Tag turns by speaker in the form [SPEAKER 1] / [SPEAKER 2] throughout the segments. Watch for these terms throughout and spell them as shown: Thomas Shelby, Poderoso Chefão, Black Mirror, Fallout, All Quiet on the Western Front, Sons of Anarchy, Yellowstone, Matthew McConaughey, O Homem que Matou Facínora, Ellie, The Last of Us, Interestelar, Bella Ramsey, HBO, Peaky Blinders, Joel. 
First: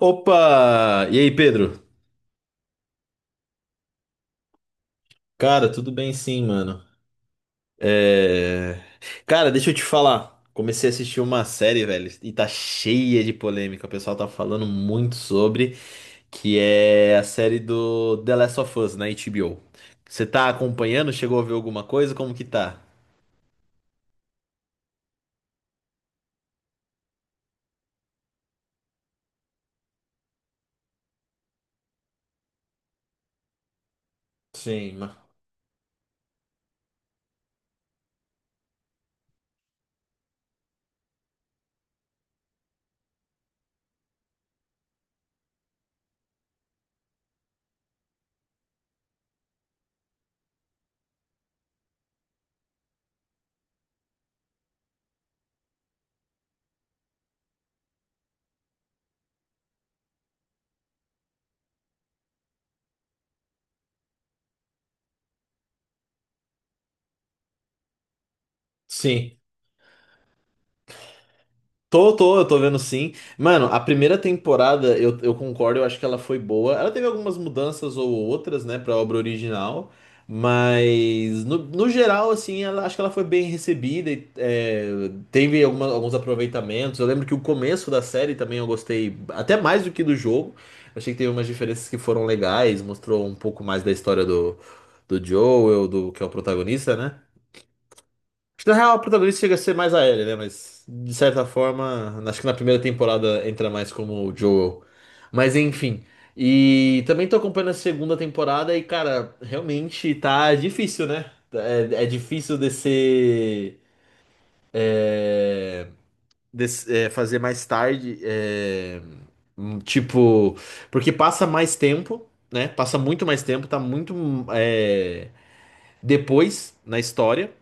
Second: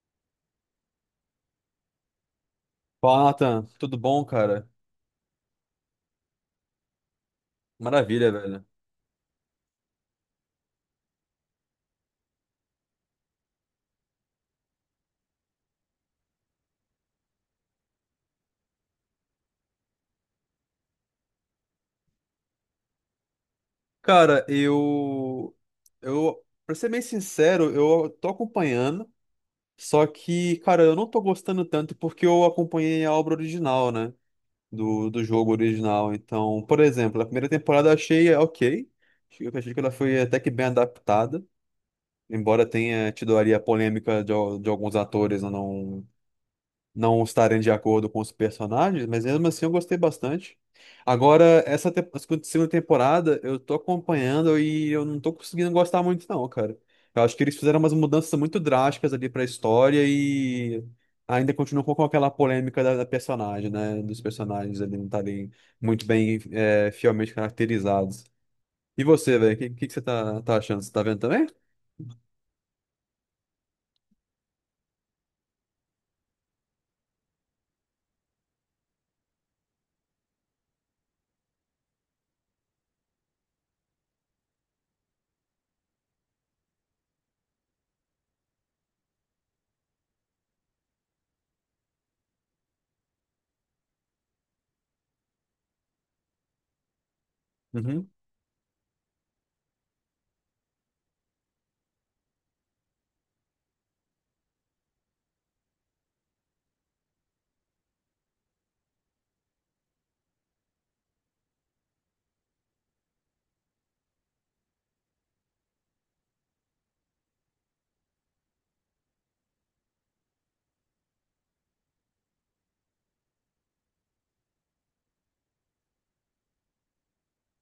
[SPEAKER 1] Opa! E aí, Pedro?
[SPEAKER 2] Fala, Nathan. Tudo bom, cara?
[SPEAKER 1] Cara, tudo bem sim, mano.
[SPEAKER 2] Maravilha, velho.
[SPEAKER 1] É... Cara, deixa eu te falar. Comecei a assistir uma série, velho, e tá cheia de polêmica. O pessoal tá falando muito sobre, que é a série do The Last of Us na HBO. Você tá acompanhando? Chegou a ver alguma coisa? Como que tá?
[SPEAKER 2] Cara, eu. Eu. pra ser bem sincero, eu tô acompanhando, só que, cara, eu não tô gostando tanto porque eu acompanhei a obra original, né?
[SPEAKER 1] Sim,
[SPEAKER 2] Do
[SPEAKER 1] ma-
[SPEAKER 2] jogo original. Então, por exemplo, a primeira temporada eu achei ok. Eu achei que ela foi até que bem adaptada, embora tenha tido ali a polêmica de, de alguns atores não estarem de acordo com os personagens, mas mesmo assim eu gostei bastante. Agora, a segunda temporada eu tô acompanhando e eu não tô conseguindo gostar muito, não, cara. Eu acho que eles fizeram umas mudanças muito drásticas ali pra história e ainda continuam com aquela polêmica da personagem, né? Dos personagens ali não estarem muito bem, fielmente caracterizados. E
[SPEAKER 1] sim.
[SPEAKER 2] você, velho, o que você tá achando? Você tá vendo também?
[SPEAKER 1] Eu tô vendo sim. Mano, a primeira temporada, eu concordo, eu acho que ela foi boa. Ela teve algumas mudanças ou outras, né, pra obra original. Mas, no geral, assim, ela, acho que ela foi bem recebida teve alguns aproveitamentos. Eu lembro que o começo da série também eu gostei, até mais do que do jogo. Eu achei que teve umas diferenças que foram legais, mostrou um pouco mais da história do, do Joel, do, que é o protagonista, né?
[SPEAKER 2] Uhum.
[SPEAKER 1] Acho que na real, o protagonista chega a ser mais a Ellie, né? Mas, de certa forma, acho que na primeira temporada entra mais como o Joel. Mas, enfim. E também tô acompanhando a segunda temporada e, cara, realmente tá difícil, né? É, é difícil descer, fazer mais tarde. Tipo, porque passa mais tempo, né? Passa muito mais tempo, tá muito, depois na história.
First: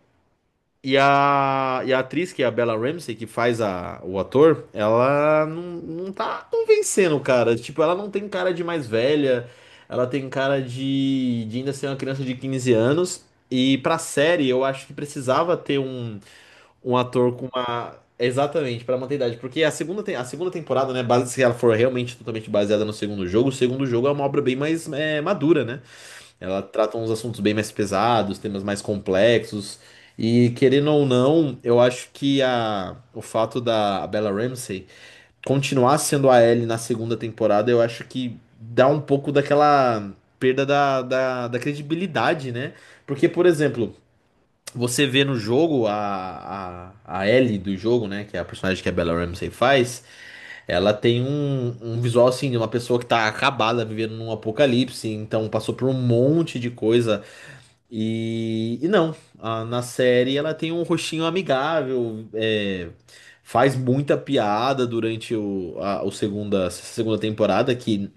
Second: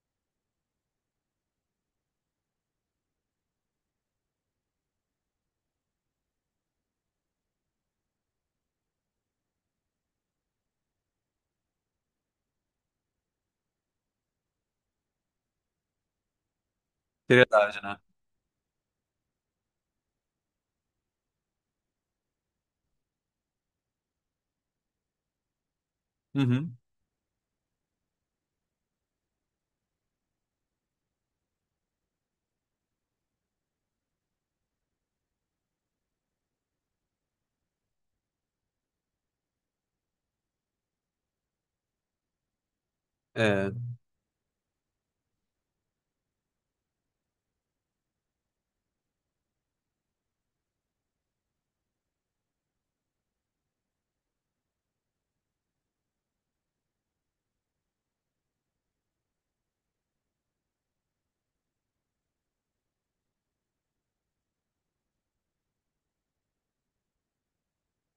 [SPEAKER 1] E e a atriz, que é a Bella Ramsey, que faz a, o ator, ela não, não tá convencendo, cara. Tipo, ela não tem cara de mais velha, ela tem cara de ainda ser uma criança de 15 anos. E pra série, eu acho que precisava ter um, um ator com
[SPEAKER 2] Seriedade,
[SPEAKER 1] uma.
[SPEAKER 2] né?
[SPEAKER 1] Exatamente, pra manter a idade. Porque a segunda temporada, né, base, se ela for realmente totalmente baseada no segundo jogo, o segundo jogo é uma obra bem mais madura, né? Ela
[SPEAKER 2] Uhum.
[SPEAKER 1] trata uns assuntos bem mais pesados, temas mais complexos. E querendo ou não, eu acho que a, o fato da Bella Ramsey continuar sendo a Ellie na segunda temporada, eu acho que dá um pouco daquela perda da credibilidade, né? Porque, por
[SPEAKER 2] É.
[SPEAKER 1] exemplo, você vê no jogo a Ellie do jogo, né? Que é a personagem que a Bella Ramsey faz, ela tem um, um visual assim de uma pessoa que tá acabada, vivendo num apocalipse, então passou por um monte de coisa e não, na série ela tem um rostinho amigável, é, faz muita piada durante o segunda temporada, que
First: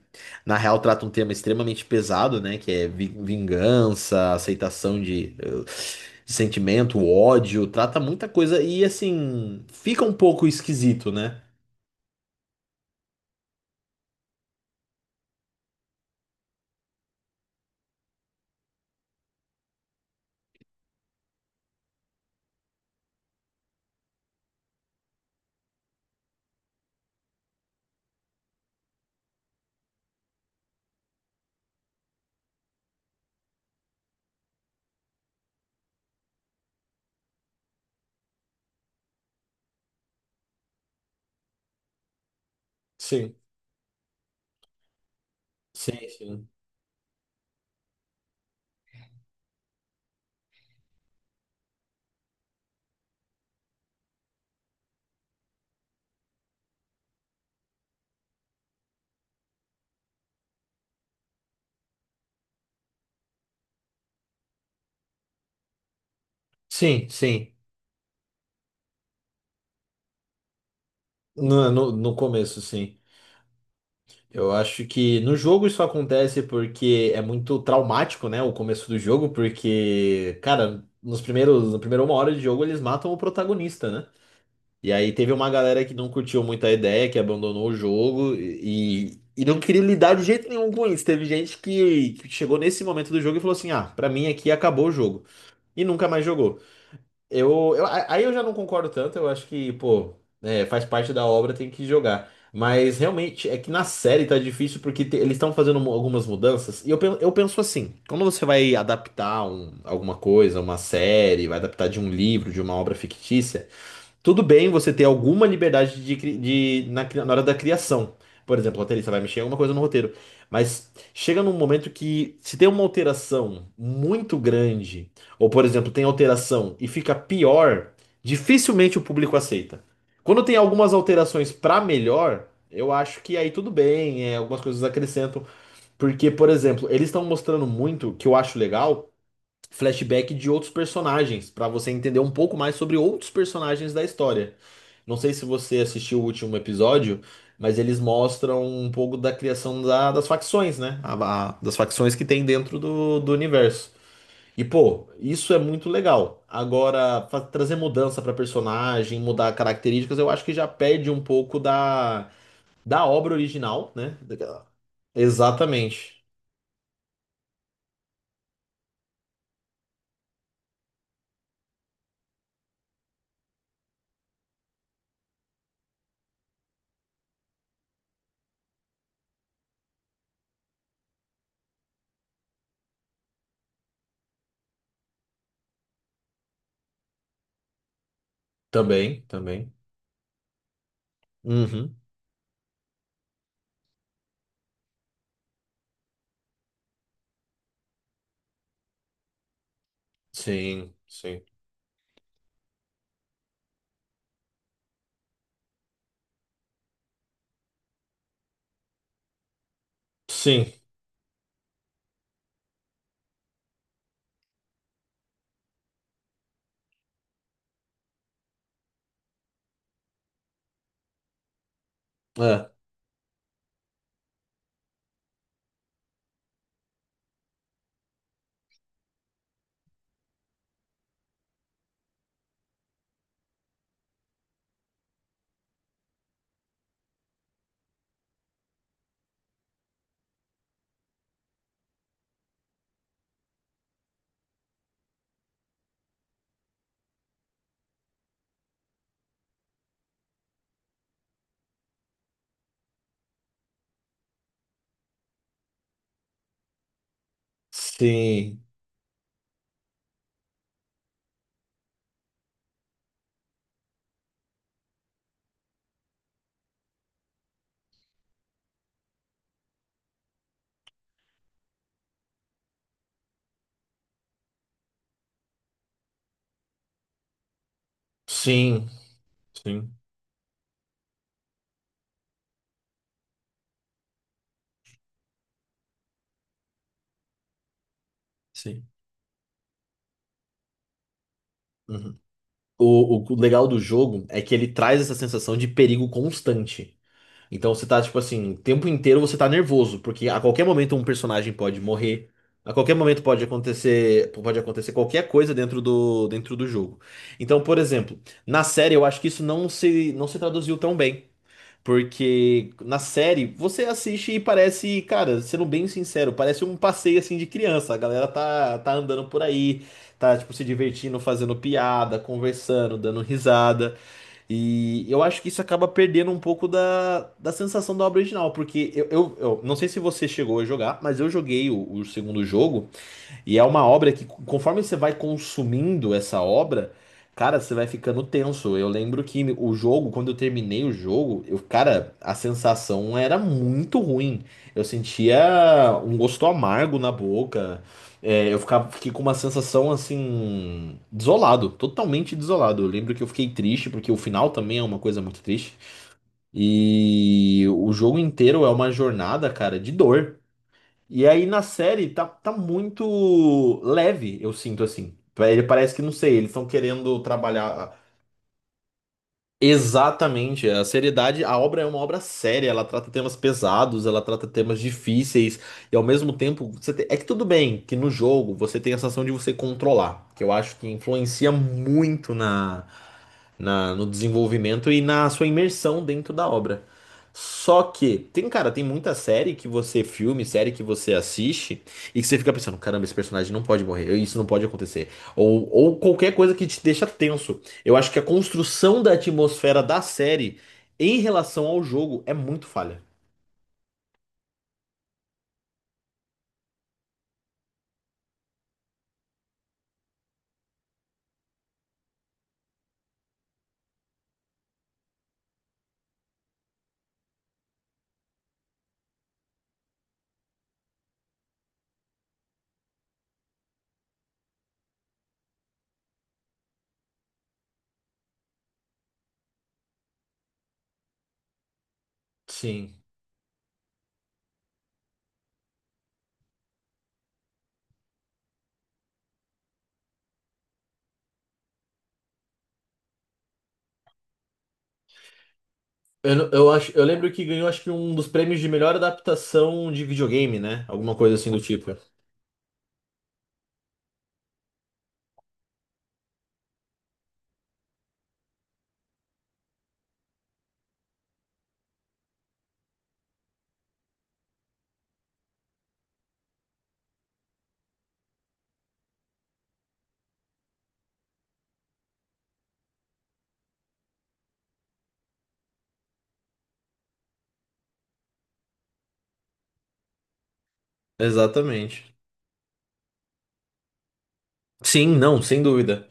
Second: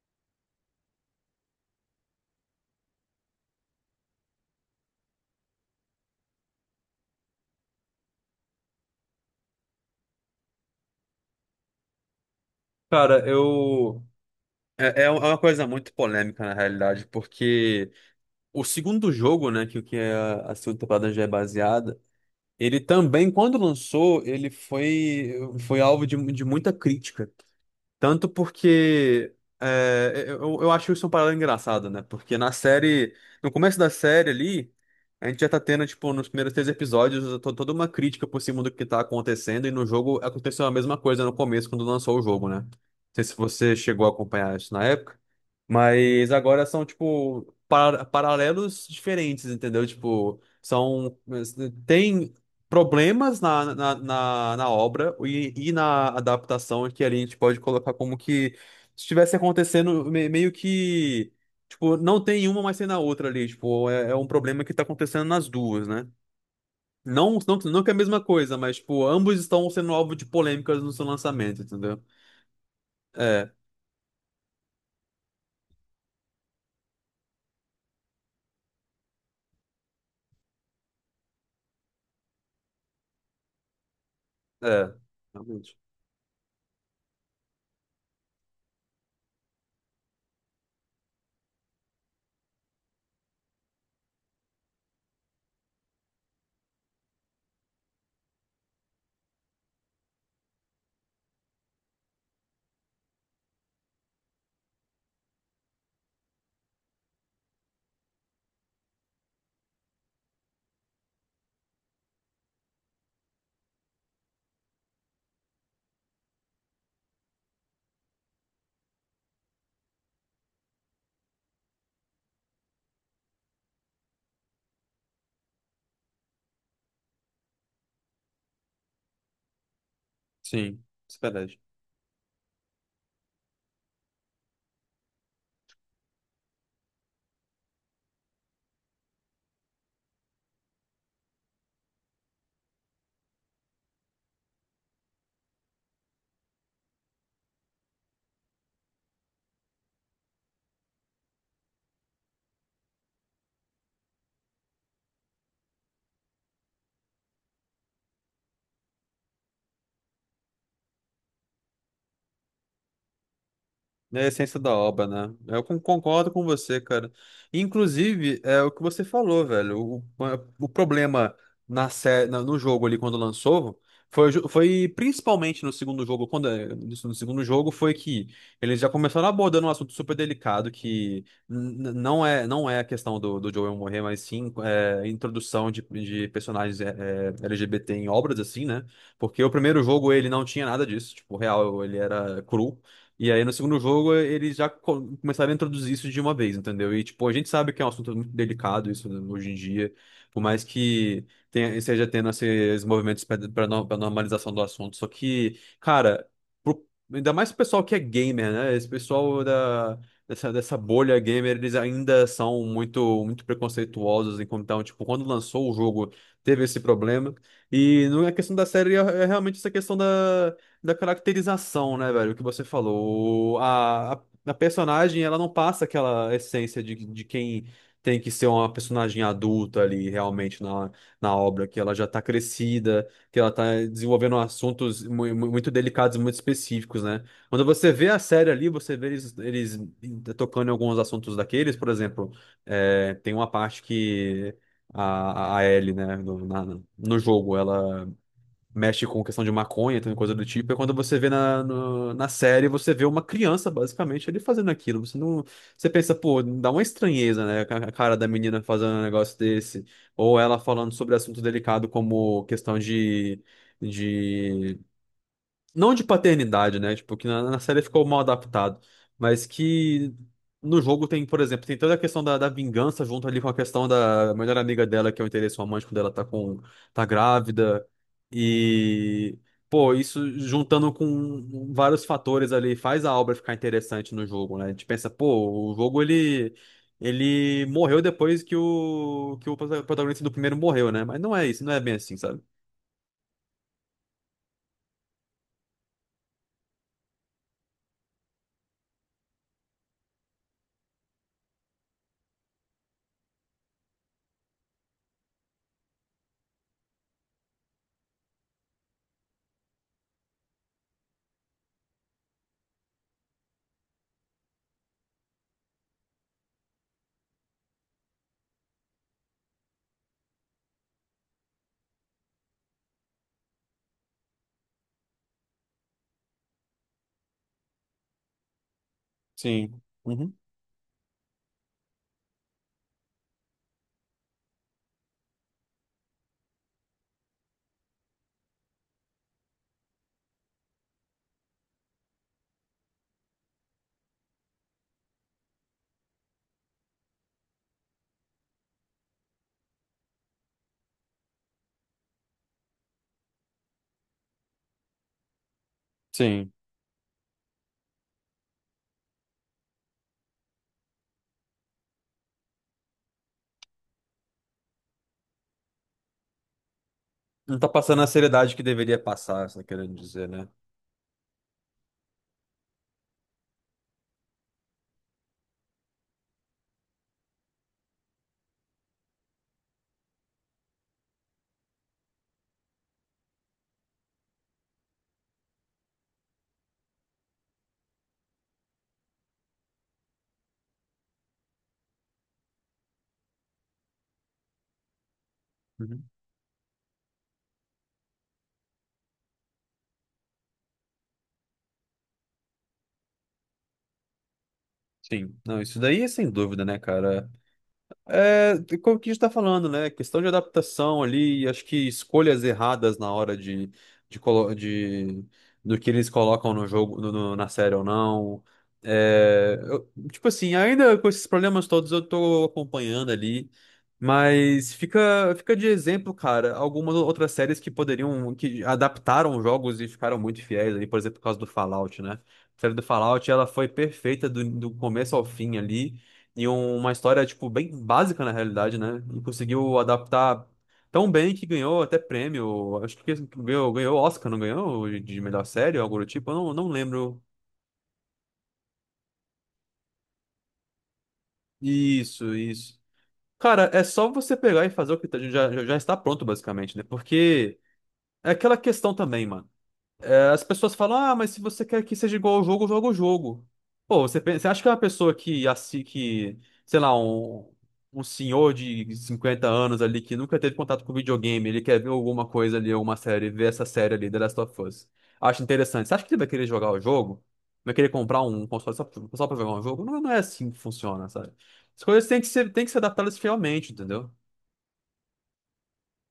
[SPEAKER 1] na real trata um tema extremamente pesado, né? Que é vingança, aceitação de sentimento, ódio, trata muita coisa e assim, fica um pouco esquisito, né?
[SPEAKER 2] Cara, eu. é uma coisa muito polêmica, na realidade, porque o segundo jogo, né, que é a segunda temporada já é baseada, ele também, quando lançou, ele foi alvo de muita crítica. Tanto porque eu acho isso um paralelo engraçado, né? Porque na série, no começo da série ali, a gente já tá tendo, tipo, nos primeiros três episódios, toda uma crítica por cima do que tá acontecendo, e no jogo aconteceu a mesma coisa no começo, quando lançou o jogo, né? Não sei
[SPEAKER 1] Sim,
[SPEAKER 2] se você chegou a acompanhar isso na época.
[SPEAKER 1] sim,
[SPEAKER 2] Mas
[SPEAKER 1] sim.
[SPEAKER 2] agora são, tipo, paralelos diferentes, entendeu? Tipo, são. Tem problemas na obra e na adaptação que ali a gente pode colocar como que estivesse acontecendo meio que. Tipo, não tem uma, mas tem na outra ali. Tipo, é, é um problema que tá acontecendo nas duas, né?
[SPEAKER 1] Sim,
[SPEAKER 2] Não,
[SPEAKER 1] sim.
[SPEAKER 2] não, não que é a mesma coisa, mas, tipo, ambos estão sendo alvo de polêmicas no seu lançamento, entendeu?
[SPEAKER 1] No começo, sim.
[SPEAKER 2] É,
[SPEAKER 1] Eu acho que no jogo isso acontece porque é muito traumático, né? O começo do jogo, porque, cara, na primeira uma hora de jogo eles matam o protagonista, né? E
[SPEAKER 2] é,
[SPEAKER 1] aí teve uma
[SPEAKER 2] realmente.
[SPEAKER 1] galera que não curtiu muito a ideia, que abandonou o jogo e não queria lidar de jeito nenhum com isso. Teve gente que chegou nesse momento do jogo e falou assim: ah, pra mim aqui acabou o jogo. E nunca mais jogou. Aí eu já não concordo tanto, eu acho que, pô, é, faz parte da obra, tem que jogar. Mas realmente é que na série tá difícil porque eles estão fazendo algumas mudanças. E eu penso assim: quando você vai adaptar alguma coisa, uma série, vai adaptar de um livro, de uma obra fictícia. Tudo bem você ter alguma liberdade de, cri- de- na, cri- na hora da criação. Por exemplo, o roteirista vai mexer em alguma coisa no roteiro. Mas chega num momento que, se tem uma alteração muito grande, ou por exemplo, tem alteração e fica pior, dificilmente o público aceita. Quando tem
[SPEAKER 2] Sim,
[SPEAKER 1] algumas
[SPEAKER 2] isso é
[SPEAKER 1] alterações
[SPEAKER 2] verdade.
[SPEAKER 1] pra melhor, eu acho que aí tudo bem, é, algumas coisas acrescentam. Porque, por exemplo, eles estão mostrando muito, que eu acho legal flashback de outros personagens, pra você entender um pouco mais sobre outros personagens da história. Não sei se você assistiu o último episódio, mas eles mostram um pouco da criação das facções, né? Das facções que tem dentro do, do universo. E, pô, isso é muito legal. Agora, trazer mudança pra personagem, mudar características, eu acho que já perde um pouco da obra original, né?
[SPEAKER 2] É a essência
[SPEAKER 1] Daquela...
[SPEAKER 2] da obra, né? Eu
[SPEAKER 1] Exatamente.
[SPEAKER 2] concordo com você, cara. Inclusive, é o que você falou, velho. O problema no jogo ali quando lançou foi principalmente no segundo jogo, quando no segundo jogo foi que eles já começaram abordando um assunto super delicado que não é a questão do Joel morrer, mas sim introdução de personagens LGBT em obras assim, né?
[SPEAKER 1] Também,
[SPEAKER 2] Porque o
[SPEAKER 1] também.
[SPEAKER 2] primeiro jogo ele não tinha nada disso, tipo, real,
[SPEAKER 1] Uhum.
[SPEAKER 2] ele era cru. E aí, no segundo jogo, eles já começaram a introduzir isso de uma vez, entendeu? E, tipo, a gente sabe que é um assunto muito delicado isso, né, hoje em dia, por mais
[SPEAKER 1] Sim,
[SPEAKER 2] que
[SPEAKER 1] sim.
[SPEAKER 2] tenha, seja tendo assim, esses movimentos para normalização do assunto. Só que, cara, pro- ainda mais o pessoal que é gamer, né? Esse pessoal dessa,
[SPEAKER 1] Sim.
[SPEAKER 2] dessa bolha gamer, eles ainda são muito, muito preconceituosos. Então, tipo, quando lançou o jogo, teve esse problema. E não é questão da série, é realmente essa questão da caracterização, né, velho? Que você
[SPEAKER 1] É,
[SPEAKER 2] falou. A personagem, ela não passa aquela essência de quem tem que ser uma personagem adulta ali, realmente, na obra, que ela já tá crescida, que ela tá desenvolvendo assuntos muito delicados, muito específicos, né? Quando você vê a série ali, você vê eles tocando em alguns assuntos daqueles, por exemplo, é, tem uma parte que. A Ellie, né, no jogo, mexe com questão de maconha, tem coisa do tipo, é quando você vê na, no- na série, você vê uma criança, basicamente, ele fazendo aquilo. Você não, você pensa, pô, dá uma estranheza, né? A cara da
[SPEAKER 1] sim,
[SPEAKER 2] menina fazendo um negócio desse, ou ela falando sobre assunto delicado como questão de, não de paternidade, né? Tipo, que na série ficou mal adaptado, mas que no jogo tem, por exemplo, tem toda a questão da vingança junto ali com a questão da melhor amiga dela, que é o interesse romântico dela, tá grávida.
[SPEAKER 1] sim,
[SPEAKER 2] E,
[SPEAKER 1] sim,
[SPEAKER 2] pô, isso juntando com vários fatores ali faz a obra ficar interessante no jogo, né? A gente pensa, pô, o jogo ele morreu depois que
[SPEAKER 1] sim.
[SPEAKER 2] o, que o protagonista do primeiro morreu, né? Mas não é isso, não é bem assim,
[SPEAKER 1] Uhum.
[SPEAKER 2] sabe?
[SPEAKER 1] O o legal do jogo é que ele traz essa sensação de perigo constante. Então você tá, tipo assim, o tempo inteiro você tá nervoso, porque a qualquer momento um personagem pode morrer, a qualquer momento pode acontecer qualquer coisa dentro do jogo. Então, por exemplo, na série eu acho que isso não se traduziu tão bem. Porque na série você assiste e parece, cara, sendo bem sincero, parece um passeio assim de criança. A galera tá andando por aí, tá tipo se divertindo, fazendo piada, conversando, dando risada. E eu acho que isso acaba perdendo um pouco da sensação da obra original. Porque eu não
[SPEAKER 2] Sim.
[SPEAKER 1] sei se você
[SPEAKER 2] Uhum.
[SPEAKER 1] chegou a jogar, mas eu joguei o segundo jogo. E é uma obra que, conforme você vai consumindo essa obra, cara, você vai ficando tenso. Eu lembro que o jogo, quando eu terminei o jogo, eu, cara, a sensação era muito ruim. Eu sentia um gosto amargo na boca. É, fiquei com uma sensação assim, desolado, totalmente desolado. Eu lembro que eu fiquei triste, porque o final também é uma coisa muito triste.
[SPEAKER 2] Sim.
[SPEAKER 1] E o jogo inteiro é uma jornada, cara, de dor. E aí na série tá muito leve, eu sinto assim. Ele parece que, não sei, eles estão querendo
[SPEAKER 2] Não tá
[SPEAKER 1] trabalhar.
[SPEAKER 2] passando a seriedade que deveria passar, você tá querendo dizer, né?
[SPEAKER 1] Exatamente, a seriedade, a obra é uma obra séria, ela trata temas pesados, ela trata temas difíceis, e ao mesmo tempo, é que tudo bem que no jogo você tem a sensação de você controlar, que eu acho que influencia muito no desenvolvimento e na sua imersão dentro da obra. Só que, tem, cara, tem muita série que você filme, série que você assiste, e que você fica pensando, caramba, esse personagem não pode morrer, isso não pode acontecer. Ou
[SPEAKER 2] Uhum.
[SPEAKER 1] qualquer coisa que te deixa tenso. Eu acho que a construção da atmosfera da série em relação ao jogo é muito falha.
[SPEAKER 2] Sim. Não, isso daí é sem dúvida, né, cara? É, como que a gente tá falando, né? Questão de adaptação ali, acho que escolhas erradas na hora de, colo- de- do que eles colocam no jogo, na série ou não. É, tipo assim, ainda com esses problemas todos eu tô acompanhando ali, mas fica de exemplo, cara, algumas outras séries que poderiam, que adaptaram jogos e ficaram muito fiéis ali, por exemplo, por causa do Fallout, né? A série do
[SPEAKER 1] Sim.
[SPEAKER 2] Fallout, ela foi perfeita do começo ao fim ali. E uma história, tipo, bem básica na realidade, né? E conseguiu adaptar tão bem que ganhou até prêmio. Acho que ganhou Oscar, não ganhou? De melhor série ou algo do tipo?
[SPEAKER 1] Eu,
[SPEAKER 2] Eu
[SPEAKER 1] não-
[SPEAKER 2] não
[SPEAKER 1] eu acho, eu
[SPEAKER 2] lembro.
[SPEAKER 1] lembro que ganhou acho que um dos prêmios de melhor adaptação de videogame, né? Alguma coisa assim do tipo.
[SPEAKER 2] Isso, isso. Cara, é só você pegar e fazer o que já está pronto, basicamente, né? Porque é aquela questão também, mano. As pessoas falam, ah, mas se você quer que seja igual ao jogo, joga o jogo. Pô, você, você acha que é uma pessoa que, assim, que, sei lá, um senhor de 50 anos ali que nunca teve contato com videogame, ele quer ver alguma coisa ali, alguma série, ver essa série ali, The Last of Us. Acha interessante. Você acha que ele vai querer jogar o jogo? Vai querer comprar um console só, só pra jogar um jogo? Não, não é assim que funciona, sabe? As coisas
[SPEAKER 1] Exatamente.
[SPEAKER 2] têm que ser adaptadas fielmente, entendeu?
[SPEAKER 1] Sim, não, sem dúvida.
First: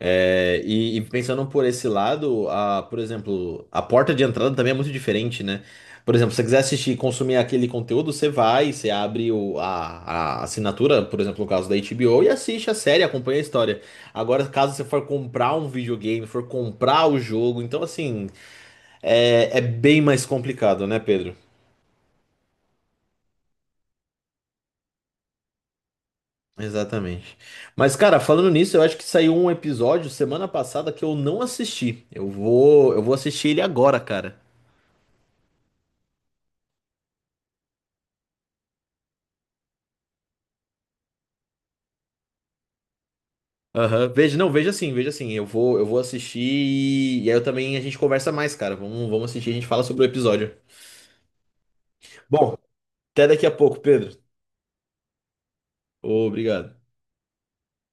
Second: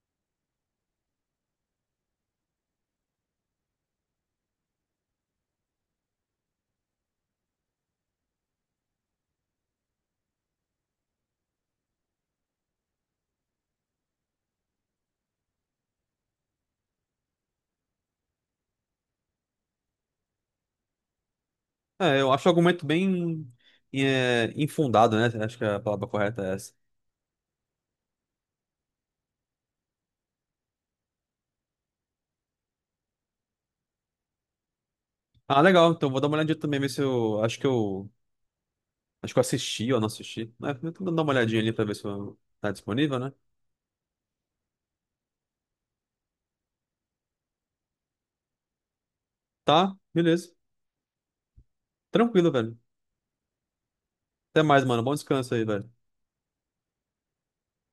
[SPEAKER 1] É, e pensando por esse lado, a, por exemplo, a porta de entrada também é muito diferente, né? Por exemplo, se você quiser assistir e consumir aquele conteúdo, você vai, você abre a assinatura, por exemplo, no caso da HBO, e assiste a série, acompanha a história. Agora, caso você for comprar um videogame, for comprar o jogo, então assim, é, é bem mais complicado, né, Pedro?
[SPEAKER 2] É, eu acho o argumento bem infundado, né? Acho que a palavra correta é essa.
[SPEAKER 1] Exatamente. Mas, cara, falando nisso, eu acho que saiu um episódio semana passada que eu não assisti. Eu vou assistir ele agora, cara.
[SPEAKER 2] Ah, legal. Então vou dar uma olhadinha também, ver se eu. Acho que eu. Acho que eu assisti ou não assisti. É, eu tô dando uma olhadinha ali pra ver se eu... tá disponível, né?
[SPEAKER 1] Aham, veja, não, veja assim, eu vou assistir e aí eu também a gente conversa mais, cara. Vamos assistir, a gente fala
[SPEAKER 2] Tá,
[SPEAKER 1] sobre o
[SPEAKER 2] beleza.
[SPEAKER 1] episódio.
[SPEAKER 2] Tranquilo,
[SPEAKER 1] Bom,
[SPEAKER 2] velho.
[SPEAKER 1] até daqui a pouco, Pedro.
[SPEAKER 2] Até mais, mano. Bom descanso aí, velho.
[SPEAKER 1] Obrigado.